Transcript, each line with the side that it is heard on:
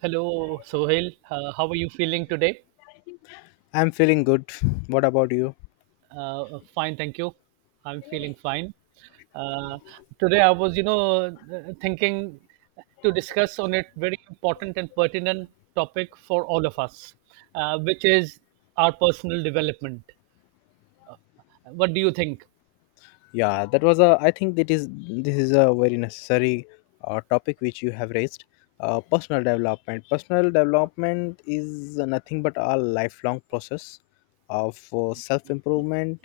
right: Hello, Sohail. How are you feeling today?
left: I'm feeling good. What about you?
right: Fine, thank you. I'm feeling fine. Uh, today, I was thinking to discuss on it very important and pertinent topic for all of us, which is our personal development. What do you think?
left: Yeah, that was a. I think that is this is a very necessary topic which you have raised. Personal development. Personal development is nothing but a lifelong process of self improvement,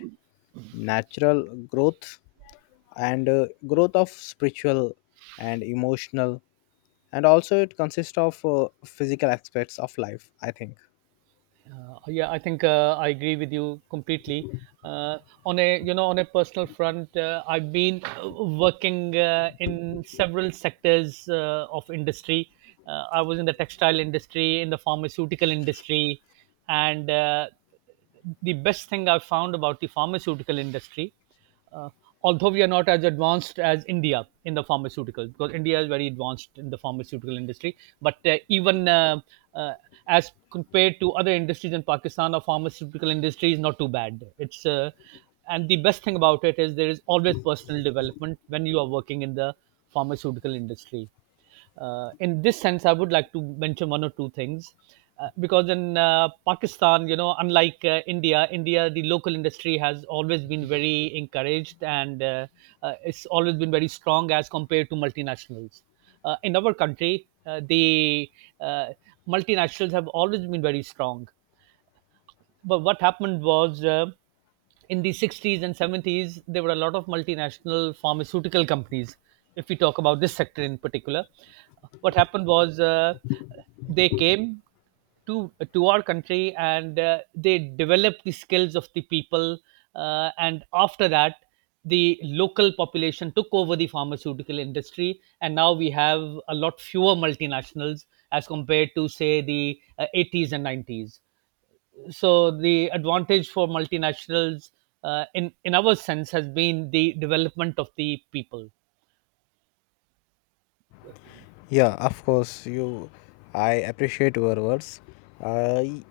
left: natural growth, and growth of spiritual and emotional. And also, it consists of physical aspects of life.
right: Yeah, I think I agree with you completely. Uh, on a personal front, I've been working in several sectors of industry. I was in the textile industry, in the pharmaceutical industry, and the best thing I've found about the pharmaceutical industry, uh, although we are not as advanced as India in the pharmaceutical, because India is very advanced in the pharmaceutical industry, but even uh, as compared to other industries in Pakistan, our pharmaceutical industry is not too bad. It's And the best thing about it is there is always personal development when you are working in the pharmaceutical industry. In this sense, I would like to mention one or two things. Because in Pakistan, unlike India, the local industry has always been very encouraged, and it's always been very strong as compared to multinationals. In our country, the uh, multinationals have always been very strong, but what happened was, in the 60s and 70s, there were a lot of multinational pharmaceutical companies. If we talk about this sector in particular, what happened was, they came to our country, and they developed the skills of the people, and after that, the local population took over the pharmaceutical industry, and now we have a lot fewer multinationals as compared to, say, the 80s and 90s. So the advantage for multinationals, in our sense, has been the development of the people.
left: Yeah, of course. I appreciate your words. I,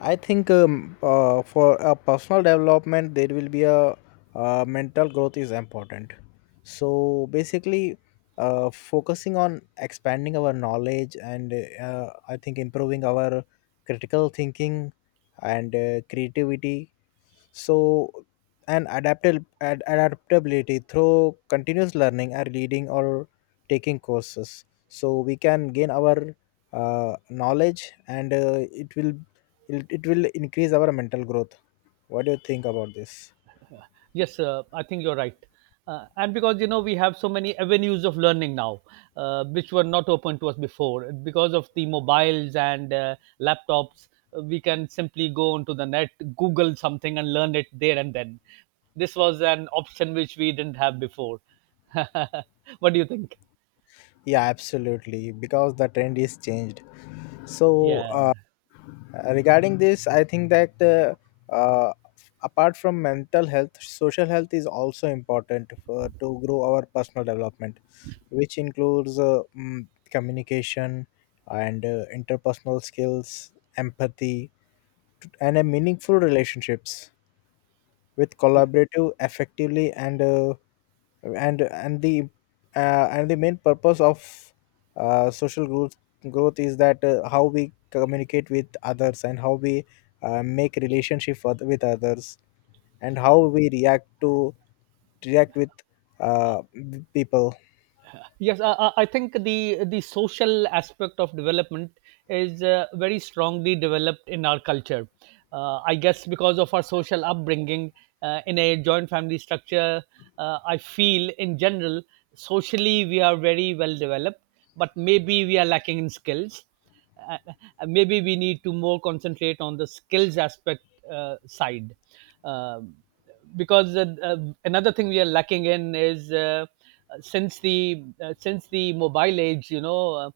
left: I think for a personal development, there will be a mental growth is important. So basically, focusing on expanding our knowledge, and I think improving our critical thinking and creativity, so and adaptable adaptability through continuous learning or leading or taking courses, so we can gain our knowledge, and it will increase our mental growth. What do you think about this?
right: Yes, I think you're right, and because, you know, we have so many avenues of learning now, which were not open to us before because of the mobiles and laptops. We can simply go onto the net, google something, and learn it there and then. This was an option which we didn't have before. What do you think?
left: Yeah, absolutely, because the trend is changed. So
right: Yeah.
left: regarding this, I think that uh, apart from mental health, social health is also important for to grow our personal development, which includes communication and interpersonal skills, empathy, and a meaningful relationships, with collaborative effectively, and and and the and the main purpose of social growth is that how we communicate with others, and how we make relationship with others, and how we react with uh, people.
right: Yes, I think the social aspect of development is very strongly developed in our culture. I guess because of our social upbringing in a joint family structure, I feel in general socially we are very well developed, but maybe we are lacking in skills. Maybe we need to more concentrate on the skills aspect side. Um because another thing we are lacking in is, since the mobile age,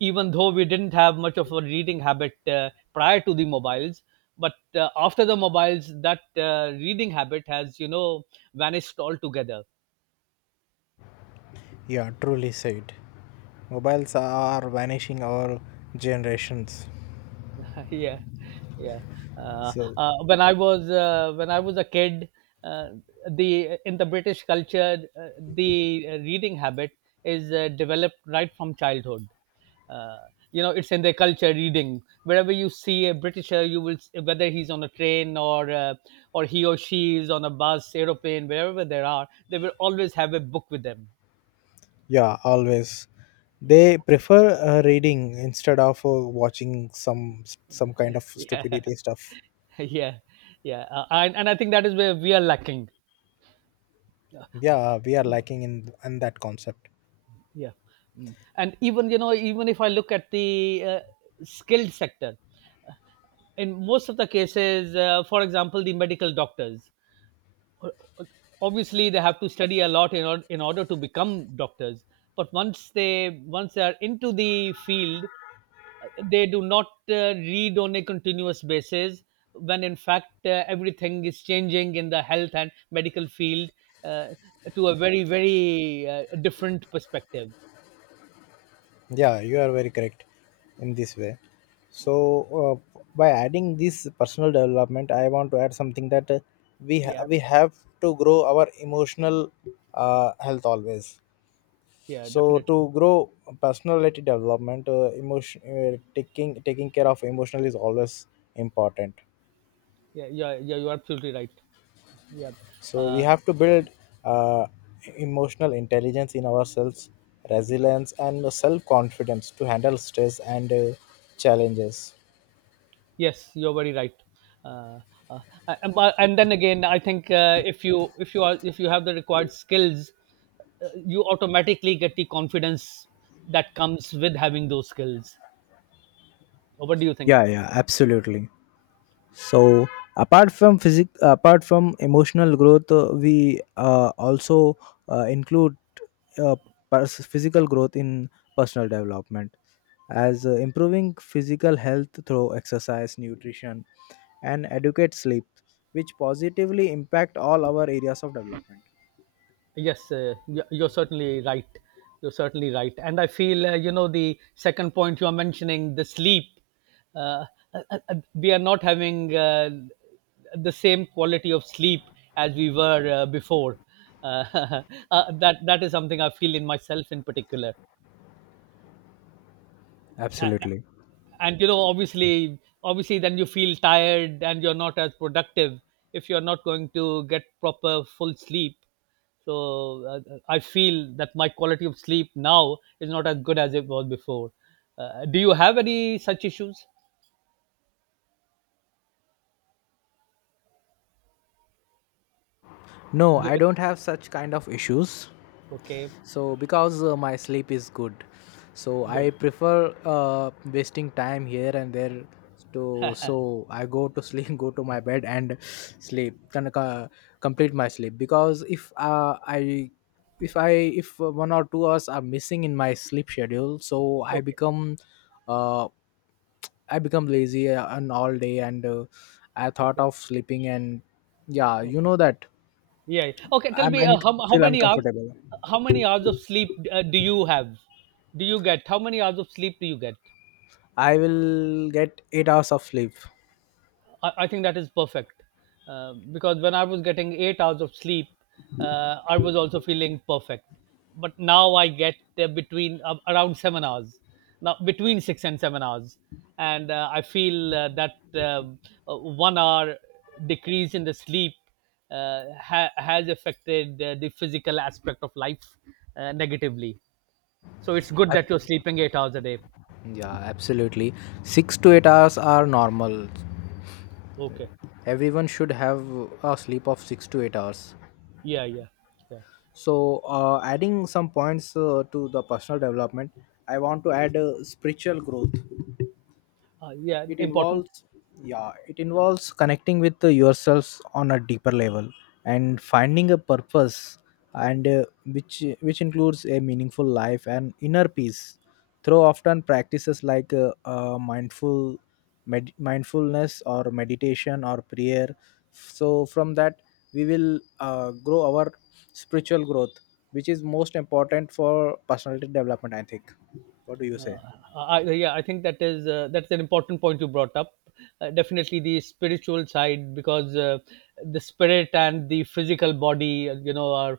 right: even though we didn't have much of a reading habit prior to the mobiles, but after the mobiles that reading habit has, vanished altogether.
left: Yeah, truly said, mobiles are vanishing our generations.
right: Yeah. Yeah.
left: So
right: When I was a kid, uh, the in the British culture, the reading habit is developed right from childhood. uh, you know, it's in their culture. Reading, wherever you see a britisher, whether he's on a train, or or he or she is on a bus, aeroplane, wherever there are, they will always have a book with them.
left: yeah, always they prefer reading instead of watching some kind of
right: Yeah.
left: stupidity stuff.
right: Yeah. Yeah, and I think that is where we are lacking.
left: Yeah, we are lacking in that concept.
right: Yeah. Mm. And even, you know, even if I look at the skilled sector, uh, in most of the cases, for example, the medical doctors, o- o- obviously they have to study a lot in order to become doctors. But once they are into the field, they do not read on a continuous basis, when in fact, everything is changing in the health and medical field, uh, to a very, very different perspective.
left: Yeah, you are very correct in this way. So by adding this personal development, I want to add something that
right: Yeah.
left: we have to grow our emotional health always.
right: Yeah,
left: So
right: definitely.
left: to grow personality development, emotion, taking care of emotional is always important.
right: Yeah. Yeah, yeah, you're absolutely right. Yeah.
left: So we
right: uh,
left: have to build uh, emotional intelligence in ourselves, resilience, and self confidence to handle stress and challenges.
right: yes, you're very right. uh, uh, and then again, I think, if you have the required skills, you automatically get the confidence that comes with having those skills. What do you think?
left: Yeah, yeah, absolutely. So apart from emotional growth, we also include uh, physical growth in personal development, as improving physical health through exercise, nutrition, and educate sleep, which positively impact all our areas of development.
right: Yes, you're certainly right. You're certainly right. And I feel, the second point you're mentioning, the sleep, uh, we are not having the same quality of sleep as we were before. Uh, that is something I feel in myself in particular. Uh,
left: Absolutely.
right: and, you know, obviously, then you feel tired and you're not as productive if you're not going to get proper full sleep. So I feel that my quality of sleep now is not as good as it was before. Do you have any such issues?
left: No,
right: Do-
left: I don't have such kind of issues.
right: okay.
left: So because my sleep is good, so
right: Good.
left: I prefer wasting time here and there. To so I go to sleep, go to my bed and sleep, can complete my sleep. Because if I if I if 1 or 2 hours are missing in my sleep schedule, so I
right: Okay.
left: become uh, lazy and all day, and I thought
right: Okay.
left: of sleeping, and yeah, you
right: Okay.
left: know that
right: Yeah, yeah. Okay, tell
left: I'm
right: me,
left: un-
right: how
left: feel
right: many hours,
left: uncomfortable.
right: how many hours of sleep do you have do you get? How many hours of sleep do you get?
left: I will get 8 hours of sleep.
right: I think that is perfect, because when I was getting 8 hours of sleep, I was also feeling perfect. But now I get, between around 7 hours, now between 6 and 7 hours, and I feel that um, 1 hour decrease in the sleep has affected the physical aspect of life negatively. So it's good that
left: Ab-
right: you're sleeping 8 hours a day.
left: yeah, absolutely. 6 to 8 hours are normal.
right: Okay.
left: Everyone should have a sleep of 6 to 8 hours.
right: Yeah. Yeah. Yeah.
left: So, adding some points to the personal development, I want to add spiritual growth.
right: Yeah,
left: It
right: important.
left: involves Yeah, it involves connecting with yourselves on a deeper level, and finding a purpose, and which which includes a meaningful life and inner peace through often practices like mindfulness or meditation or prayer. So from that, we will grow our spiritual growth, which is most important for personality development, I think. What do you say?
right: I think that is, that's an important point you brought up. Definitely the spiritual side, because the spirit and the physical body, you know, are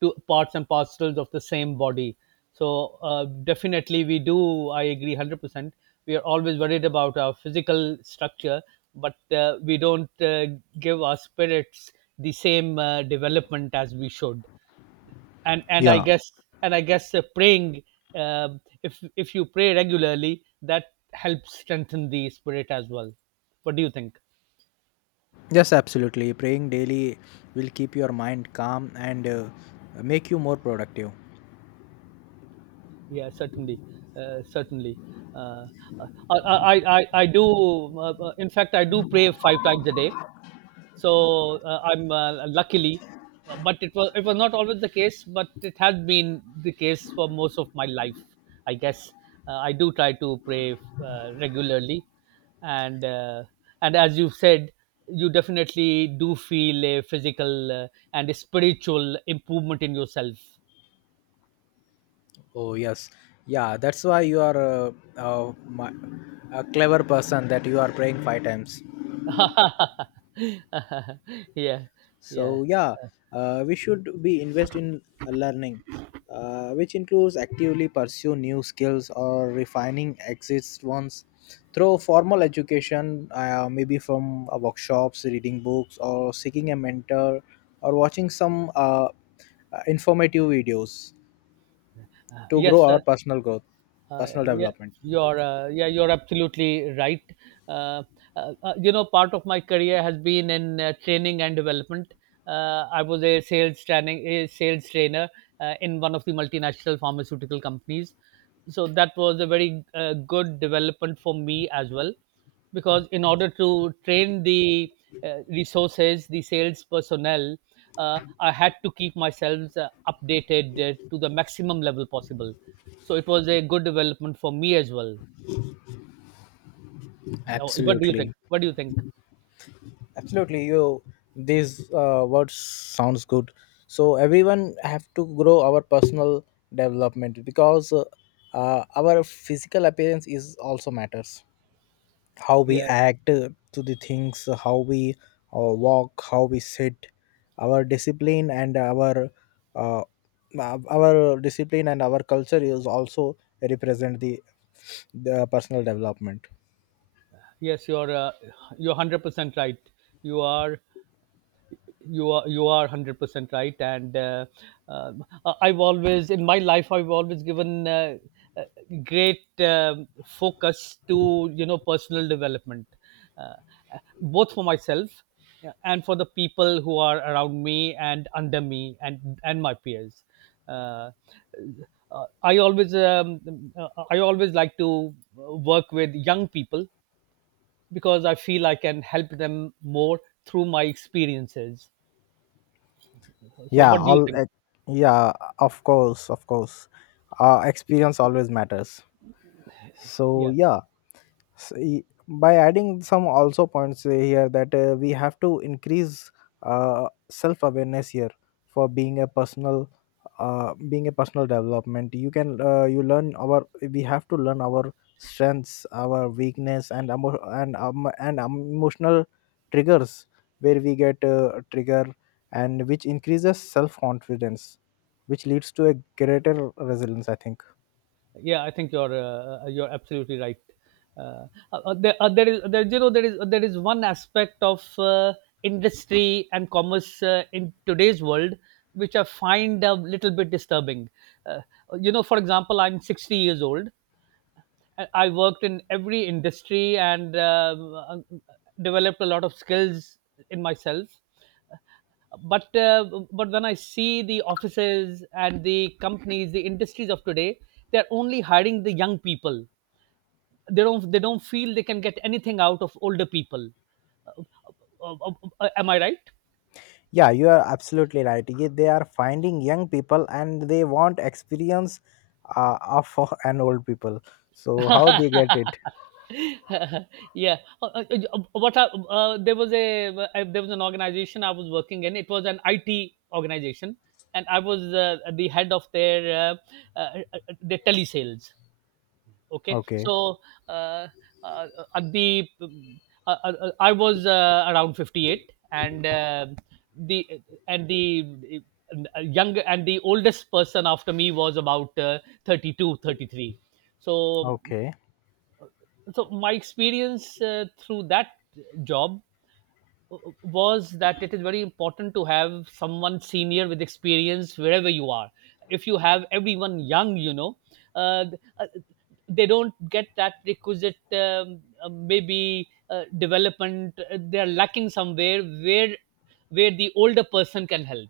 right: two parts and parcels of the same body. So definitely we do. I agree 100%. We are always worried about our physical structure, but we don't give our spirits the same development as we should. and and I
left: Yeah.
right: guess and I guess, praying, if you pray regularly, that helps strengthen the spirit as well. What do you think?
left: Yes, absolutely. Praying daily will keep your mind calm and make you more productive.
right: Yeah, certainly, certainly. Uh, uh, I, I, I do. In fact, I do pray five times a day. So I'm, luckily, but it was not always the case, but it has been the case for most of my life. I guess I do try to pray regularly, and as you said, you definitely do feel a physical and a spiritual improvement in yourself.
left: Oh, yes. Yeah, that's why you are uh, mi- a clever person that you are praying five times.
right: Yeah. Yeah.
left: So, yeah, we should be invest in learning, which includes actively pursue new skills or refining existing ones through formal education, maybe from workshops, reading books, or seeking a mentor, or watching some informative videos to
right: Yes.
left: grow our personal growth,
right: Uh, uh,
left: personal
right: yeah,
left: development.
right: you're, yeah, you're absolutely right. Uh, you know, part of my career has been in training and development. I was a sales trainer in one of the multinational pharmaceutical companies. So that was a very good development for me as well, because in order to train the resources, the sales personnel, I had to keep myself updated to the maximum level possible, so it was a good development for me as well. Now, what do you think?
left: Absolutely.
right: What do you think?
left: Absolutely, you. These words sounds good. So everyone have to grow our personal development, because our physical appearance is also matters. How we
right: Yeah,
left: act to the things, how we walk, how we sit, our discipline and our uh, our discipline and our culture is also represent the personal development.
right: yes, you're, you're 100% right. You are you are 100% right, and uh, I've always in my life I've always given, uh, great focus to, you know, personal development, uh, both for myself, yeah, and for the people who are around me and under me, and my peers. uh, I always, I always like to work with young people, because I feel I can help them more through my experiences. So,
left: yeah
right: what do you
left: all
right: think?
left: ex- yeah, of course, of course. Experience always matters. So
right: Yeah,
left: yeah, by adding some also points here that we have to increase self awareness here. For being a personal, development, you can you learn our we have to learn our strengths, our weakness, and emotional triggers, where we get trigger, and which increases self confidence, which leads to a greater resilience, I think.
right: yeah, I think you're, you're absolutely right. Uh, there, there is there you know there is one aspect of industry and commerce in today's world, which I find a little bit disturbing. Uh, you know, for example, I'm 60 years old. I worked in every industry, and developed a lot of skills in myself, but when I see the offices and the companies, the industries of today, they're only hiring the young people. They don't feel they can get anything out of older people. Uh, uh, uh, am I right?
left: Yeah, you are absolutely right. They are finding young people, and they want experience of an old people. So how they get it?
right: Yeah. What I, uh, there was a there was an organization I was working in. It was an IT organization, and I was the head of their telesales. Okay.
left: Okay,
right: So, uh, uh, at the uh, I was, around 58, and, the and the young and the oldest person after me was about, 32, 33. So
left: okay.
right: so my experience, through that job was that it is very important to have someone senior with experience wherever you are. If you have everyone young, uh, uh, they don't get that requisite maybe development. Uh, they are lacking somewhere where the older person can help.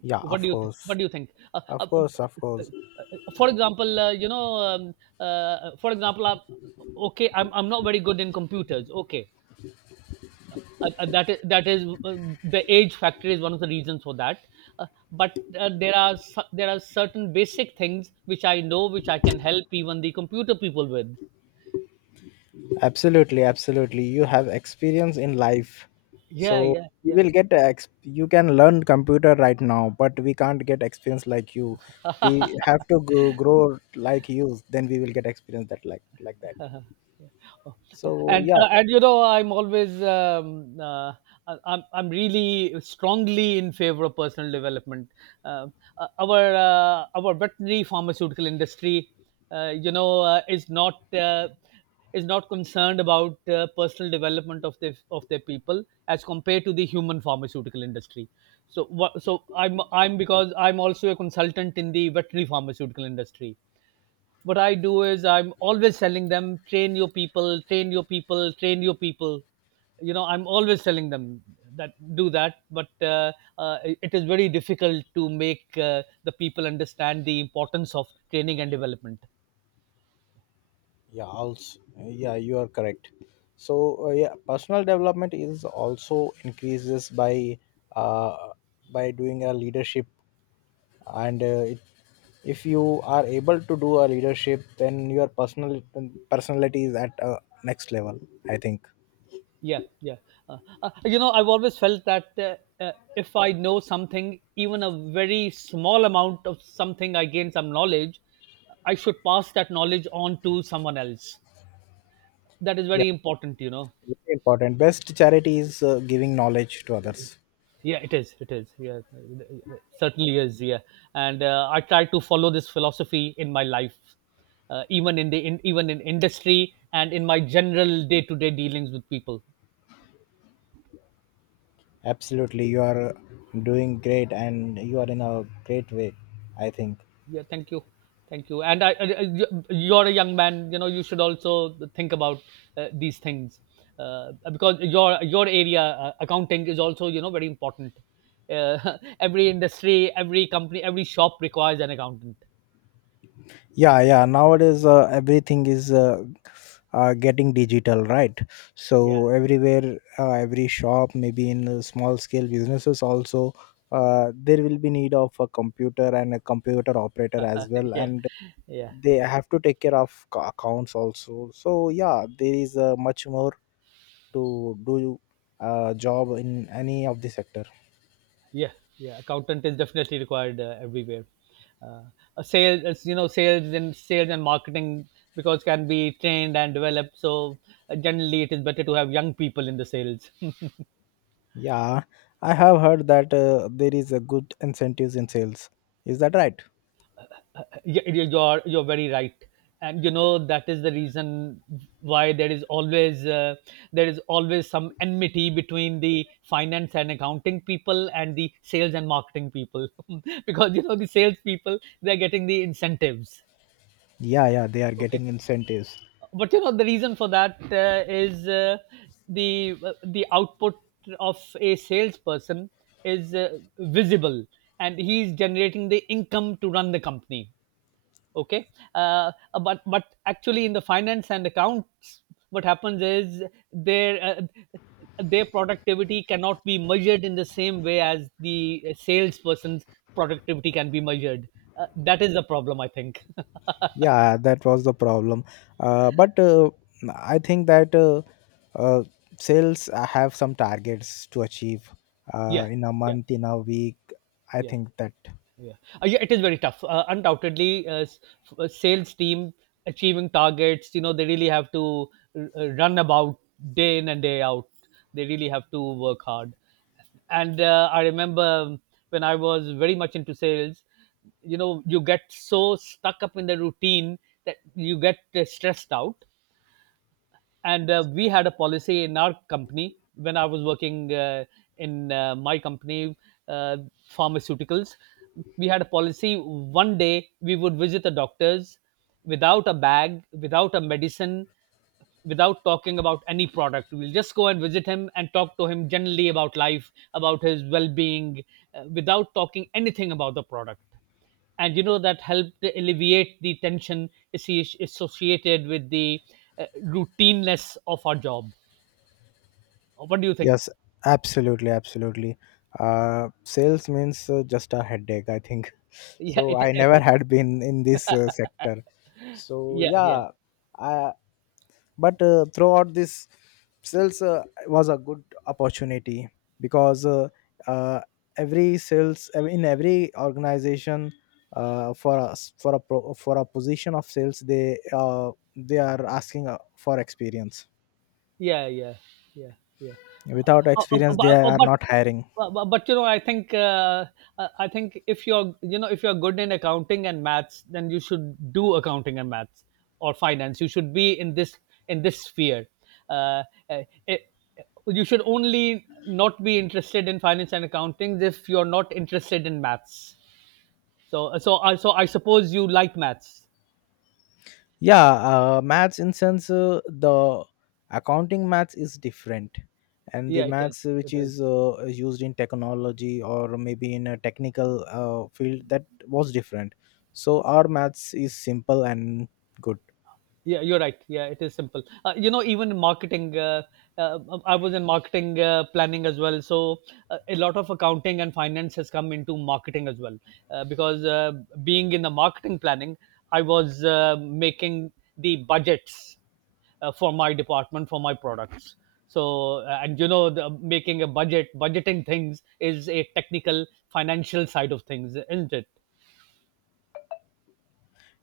left: Yeah, of course.
right: What do you think?
left: Of course, of
right: Uh,
left: course.
right: for example, uh, for example uh, okay, I'm not very good in computers, okay. That is The age factor is one of the reasons for that. But there are there are certain basic things which I know, which I can help even the computer people with.
left: Absolutely, absolutely. You have experience in life.
right: Yeah,
left: So
right: yeah,
left: you
right: yeah.
left: will you can learn computer right now, but we can't get experience like you. We have to go, grow like you, then we will get experience that like that.
right: Oh, oh,
left: So
right: and
left: yeah,
right: uh, and you know I'm really strongly in favor of personal development. Our veterinary pharmaceutical industry uh, you know uh, is not uh, is not concerned about personal development of their people as compared to the human pharmaceutical industry. So what so i'm i'm because i'm also a consultant in the veterinary pharmaceutical industry. What I do is I'm always telling them, train your people, train your people, train your people. You know, I'm always telling them that, do that, but it is very difficult to make the people understand the importance of training and development.
left: yeah. Also, yeah, you are correct. So yeah, personal development is also increases uh, by doing a leadership, and if you are able to do a leadership, then your personality is at a next level, I think.
right: Yeah, yeah. I've always felt that if I know something, even a very small amount of something, I gain some knowledge, I should pass that knowledge on to someone else. That is
left: Yeah,
right: very important.
left: very important, best charity is giving knowledge to others.
right: Yeah, it is, yeah, it certainly is, yeah. And I try to follow this philosophy in my life, even even in industry and in my general day-to-day dealings with people.
left: Absolutely, you are doing great, and you are in a great way, I think.
right: Yeah, thank you. Thank you, and you are a young man, you should also think about these things, because your area, accounting, is also, very important. Uh, every industry, every company, every shop requires an accountant.
left: Yeah, yeah, nowadays everything is getting digital, right?
right: Yeah.
left: So everywhere, every shop, maybe in small scale businesses also, there will be need of a computer and a computer operator as well,
right: Yeah.
left: and
right: Yeah.
left: they have to take care of accounts also. So yeah, there is much more to do, job in any of the sector.
right: Yeah, yeah. Accountant is definitely required everywhere. Uh, a sales, as you know, sales and marketing, because, can be trained and developed. So generally, it is better to have young people in the sales.
left: Yeah, I have heard that there is a good incentives in sales, is that right?
right: You're very right, and you know that is the reason why there is always some enmity between the finance and accounting people and the sales and marketing people. Because the sales people, they're getting the incentives.
left: Yeah, yeah, they are
right: Okay?
left: getting incentives.
right: But the reason for that, is, the the output of a salesperson is, visible, and he's generating the income to run the company. Okay. uh, but actually, in the finance and accounts, what happens is, their, productivity cannot be measured in the same way as the salesperson's productivity can be measured. Uh, that is the problem, I think.
left: Yeah, that was the problem, but I think that uh, sales have some targets to achieve,
right: Yeah,
left: in a
right: yeah,
left: month, in a week, I
right: yeah.
left: think that.
right: Yeah. Yeah, it is very tough. Undoubtedly, sales team achieving targets. You know, they really have to run about day in and day out. They really have to work hard. And I remember when I was very much into sales, you get so stuck up in the routine that you get stressed out. And we had a policy in our company when I was working in my company, uh, pharmaceuticals. We had a policy: one day we would visit the doctors without a bag, without a medicine, without talking about any product. We'll just go and visit him and talk to him generally about life, about his well-being, without talking anything about the product. And that helped alleviate the tension associated with the routineness of our job. What do you think?
left: Yes, absolutely, absolutely. Sales means just a headache, I think.
right: Yeah,
left: So I
right: it
left: never
right: is.
left: had been in this sector. So
right: Yeah, yeah.
left: yeah, I, but throughout this sales was a good opportunity, because uh, every sales in every organization, for us, for a position of sales, they are asking for experience.
right: Yeah, yeah, yeah, yeah. Uh,
left: Without
right: uh, uh,
left: experience,
right: but,
left: they
right: uh,
left: are
right: but
left: not hiring.
right: but, I think, if you're, if you're good in accounting and maths, then you should do accounting and maths, or finance. You should be in this, sphere. Uh, uh, it, you should only not be interested in finance and accounting if you're not interested in maths. So I suppose you like maths.
left: Yeah, maths in sense, the accounting maths is different, and the
right: Yeah, it is.
left: maths which
right: It is.
left: is used in technology or maybe in a technical field, that was different. So our maths is simple and good.
right: Yeah, you're right. Yeah, it is simple. Uh, even in marketing, I was in marketing planning as well. So a lot of accounting and finance has come into marketing as well. Because, being in the marketing planning, I was making the budgets for my department, for my products. So, and making a budget, budgeting things is a technical financial side of things, isn't it?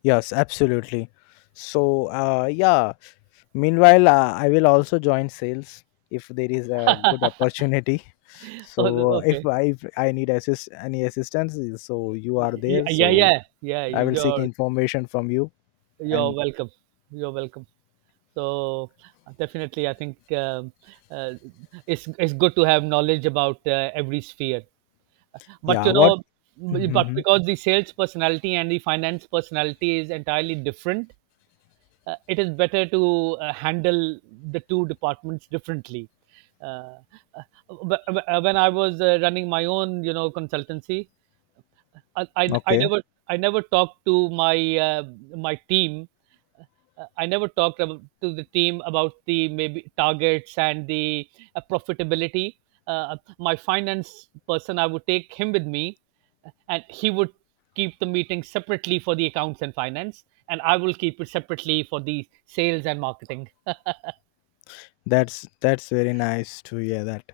left: Yes, absolutely. So yeah, meanwhile I will also join sales if there is a good opportunity.
right: Oh,
left: So if
right: okay.
left: i if i need assist any assistance, so you are
right: Yeah,
left: there.
right: yeah,
left: So
right: yeah. Yeah,
left: I will seek information from you.
right: You're
left: And
right: welcome. You're welcome. So definitely, I think, uh, it's good to have knowledge about every sphere. But
left: yeah, what? Hmm.
right: because the sales personality and the finance personality is entirely different, it is better to handle the two departments differently. Uh, uh, but when I was running my own, consultancy, I
left: Okay,
right: never talked to my, team. Uh, I never to the team about the, maybe, targets and the, profitability. My finance person, I would take him with me, and he would keep the meeting separately for the accounts and finance, and I will keep it separately for the sales and marketing.
left: that's very nice to hear that.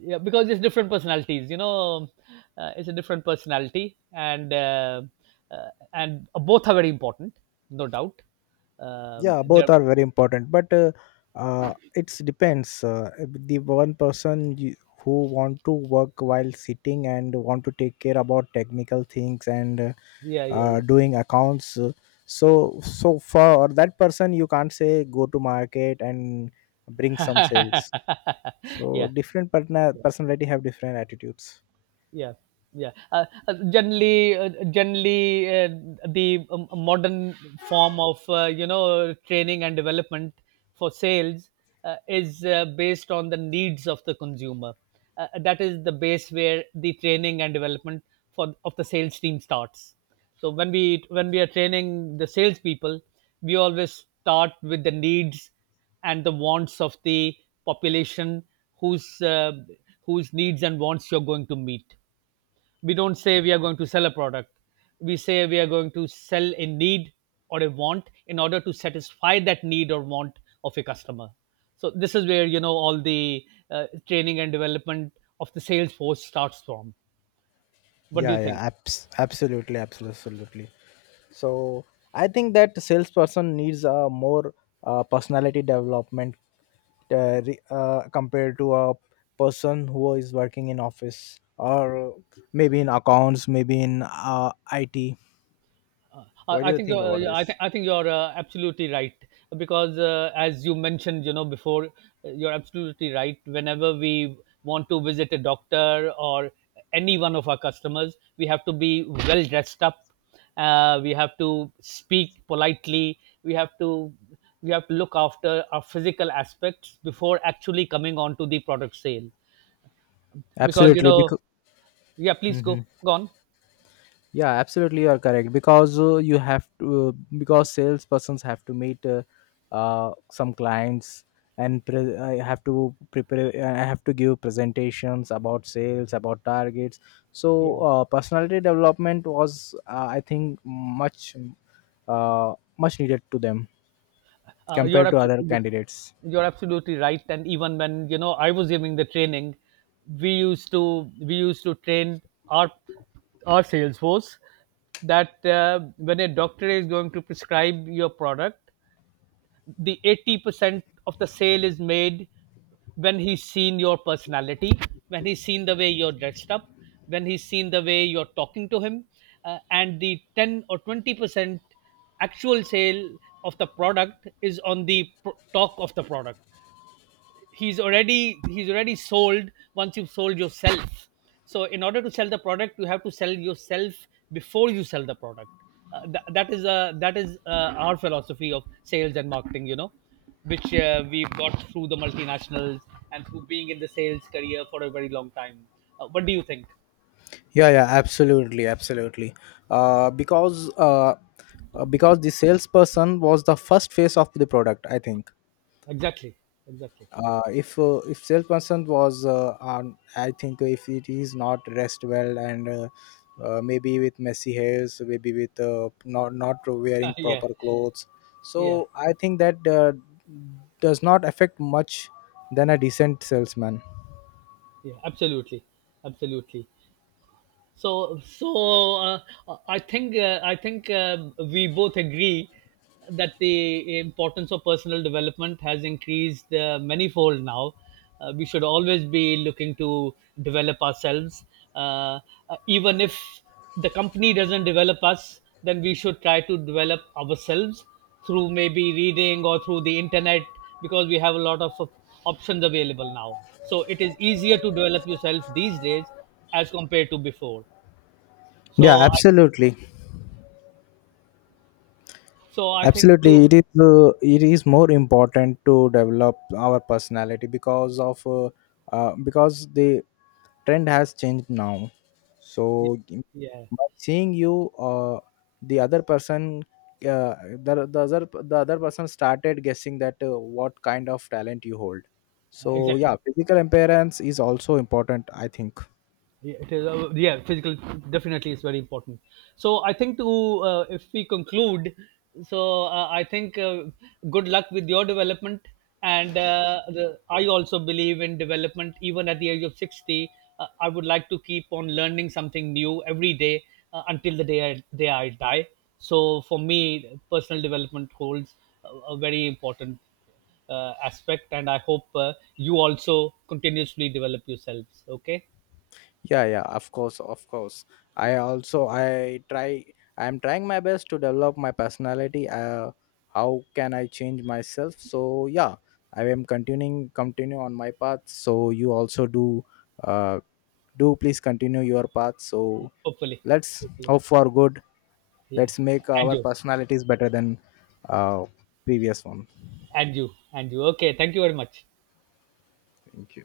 right: Yeah, because it's different personalities. It's a different personality, and uh, both are very important, no doubt. Um,
left: Yeah,
right: they're-
left: both are very important, but it depends. The one person, who want to work while sitting, and want to take care about technical things, and
right: yeah, yeah,
left: doing accounts. So for that person, you can't say go to market and bring some
right: yeah.
left: sales. So
right: Yeah,
left: different partner personality have different attitudes.
right: yeah, yeah. Generally, the, modern form of, uh, training and development for sales, is, based on the needs of the consumer. Uh, that is the base where the training and development for of the sales team starts. So when we are training the salespeople, we always start with the needs and the wants of the population, whose uh, whose needs and wants you're going to meet. We don't say we are going to sell a product, we say we are going to sell a need or a want, in order to satisfy that need or want of a customer. So this is where all the training and development of the sales force starts from. What do you
left: Yeah,
right: think?
left: yeah, absolutely, absolutely, absolutely. So I think that salesperson needs a more personality development, compared to a person who is working in office or maybe in accounts, maybe in IT.
right: I
left: What do
right: I
left: you
right: think
left: think
right: you're,
left: about this?
right: I think you're absolutely right, because as you mentioned, before, you're absolutely right. Whenever we want to visit a doctor or any one of our customers, we have to be well dressed up. We have to speak politely. We have to look after our physical aspects before actually coming on to the product sale, because
left: Absolutely, because,
right: yeah, please go on.
left: yeah, absolutely, you are correct, because salespersons have to meet some clients, and I have to prepare. I have to give presentations about sales, about targets. So
right: Yeah.
left: personality development was, I think, much needed to them
right: Uh, you're
left: compared to other
right: abso-
left: candidates.
right: you're absolutely right. And even when I was giving the training, we used to train our our sales force that, when a doctor is going to prescribe your product, the 80% of the sale is made when he's seen your personality, when he's seen the way you're dressed up, when he's seen the way you're talking to him. Uh, and the 10 or 20% actual sale of the product is on the talk of the product. He's already sold. Once you've sold yourself, so, in order to sell the product, you have to sell yourself before you sell the product. That is our philosophy of sales and marketing, which we've got through the multinationals, and through being in the sales career for a very long time. Uh, what do you think?
left: Yeah, yeah, absolutely, absolutely. uh, because uh, because the salesperson was the first face of the product, I think.
right: Exactly. Exactly.
left: If salesperson was on I think if it is not dressed well, and maybe with messy hairs, maybe with not wearing
right: Yeah,
left: proper clothes,
right: yeah,
left: so I think that does not affect much than a decent salesman.
right: yeah, absolutely, absolutely. So, I think, we both agree that the importance of personal development has increased manifold now. We should always be looking to develop ourselves, uh, even if the company doesn't develop us. Then we should try to develop ourselves through maybe reading or through the internet, because we have a lot of options available now. So it is easier to develop yourself these days as compared to before.
left: Yeah,
right: So I
left: absolutely,
right: so I think to—
left: absolutely. It is more important to develop our personality, because of because the trend has changed now.
right: Yeah,
left: So
right: yeah,
left: by seeing you, the other person uh, the, the other the other person started guessing that what kind of talent you hold. So yeah,
right: exactly.
left: physical appearance is also important, I think.
right: Yeah, it is, yeah, physical definitely is very important. So I think to, if we conclude, so I think, good luck with your development, and I also believe in development even at the age of 60. I would like to keep on learning something new every day until the day day I die. So for me, personal development holds a very important aspect, and I hope you also continuously develop yourselves. Okay.
left: Yeah, yeah, of course, of course. i also i try I am trying my best to develop my personality, how can I change myself. So yeah, I am continuing continue on my path. So you also do, uh, please continue your path. So
right: Hopefully,
left: let's
right: Hopefully,
left: hope for good.
right: yeah.
left: Let's make
right: And
left: our
right: you,
left: personalities better than uh, previous one.
right: and you, and you. Okay, thank you very much.
left: Thank you.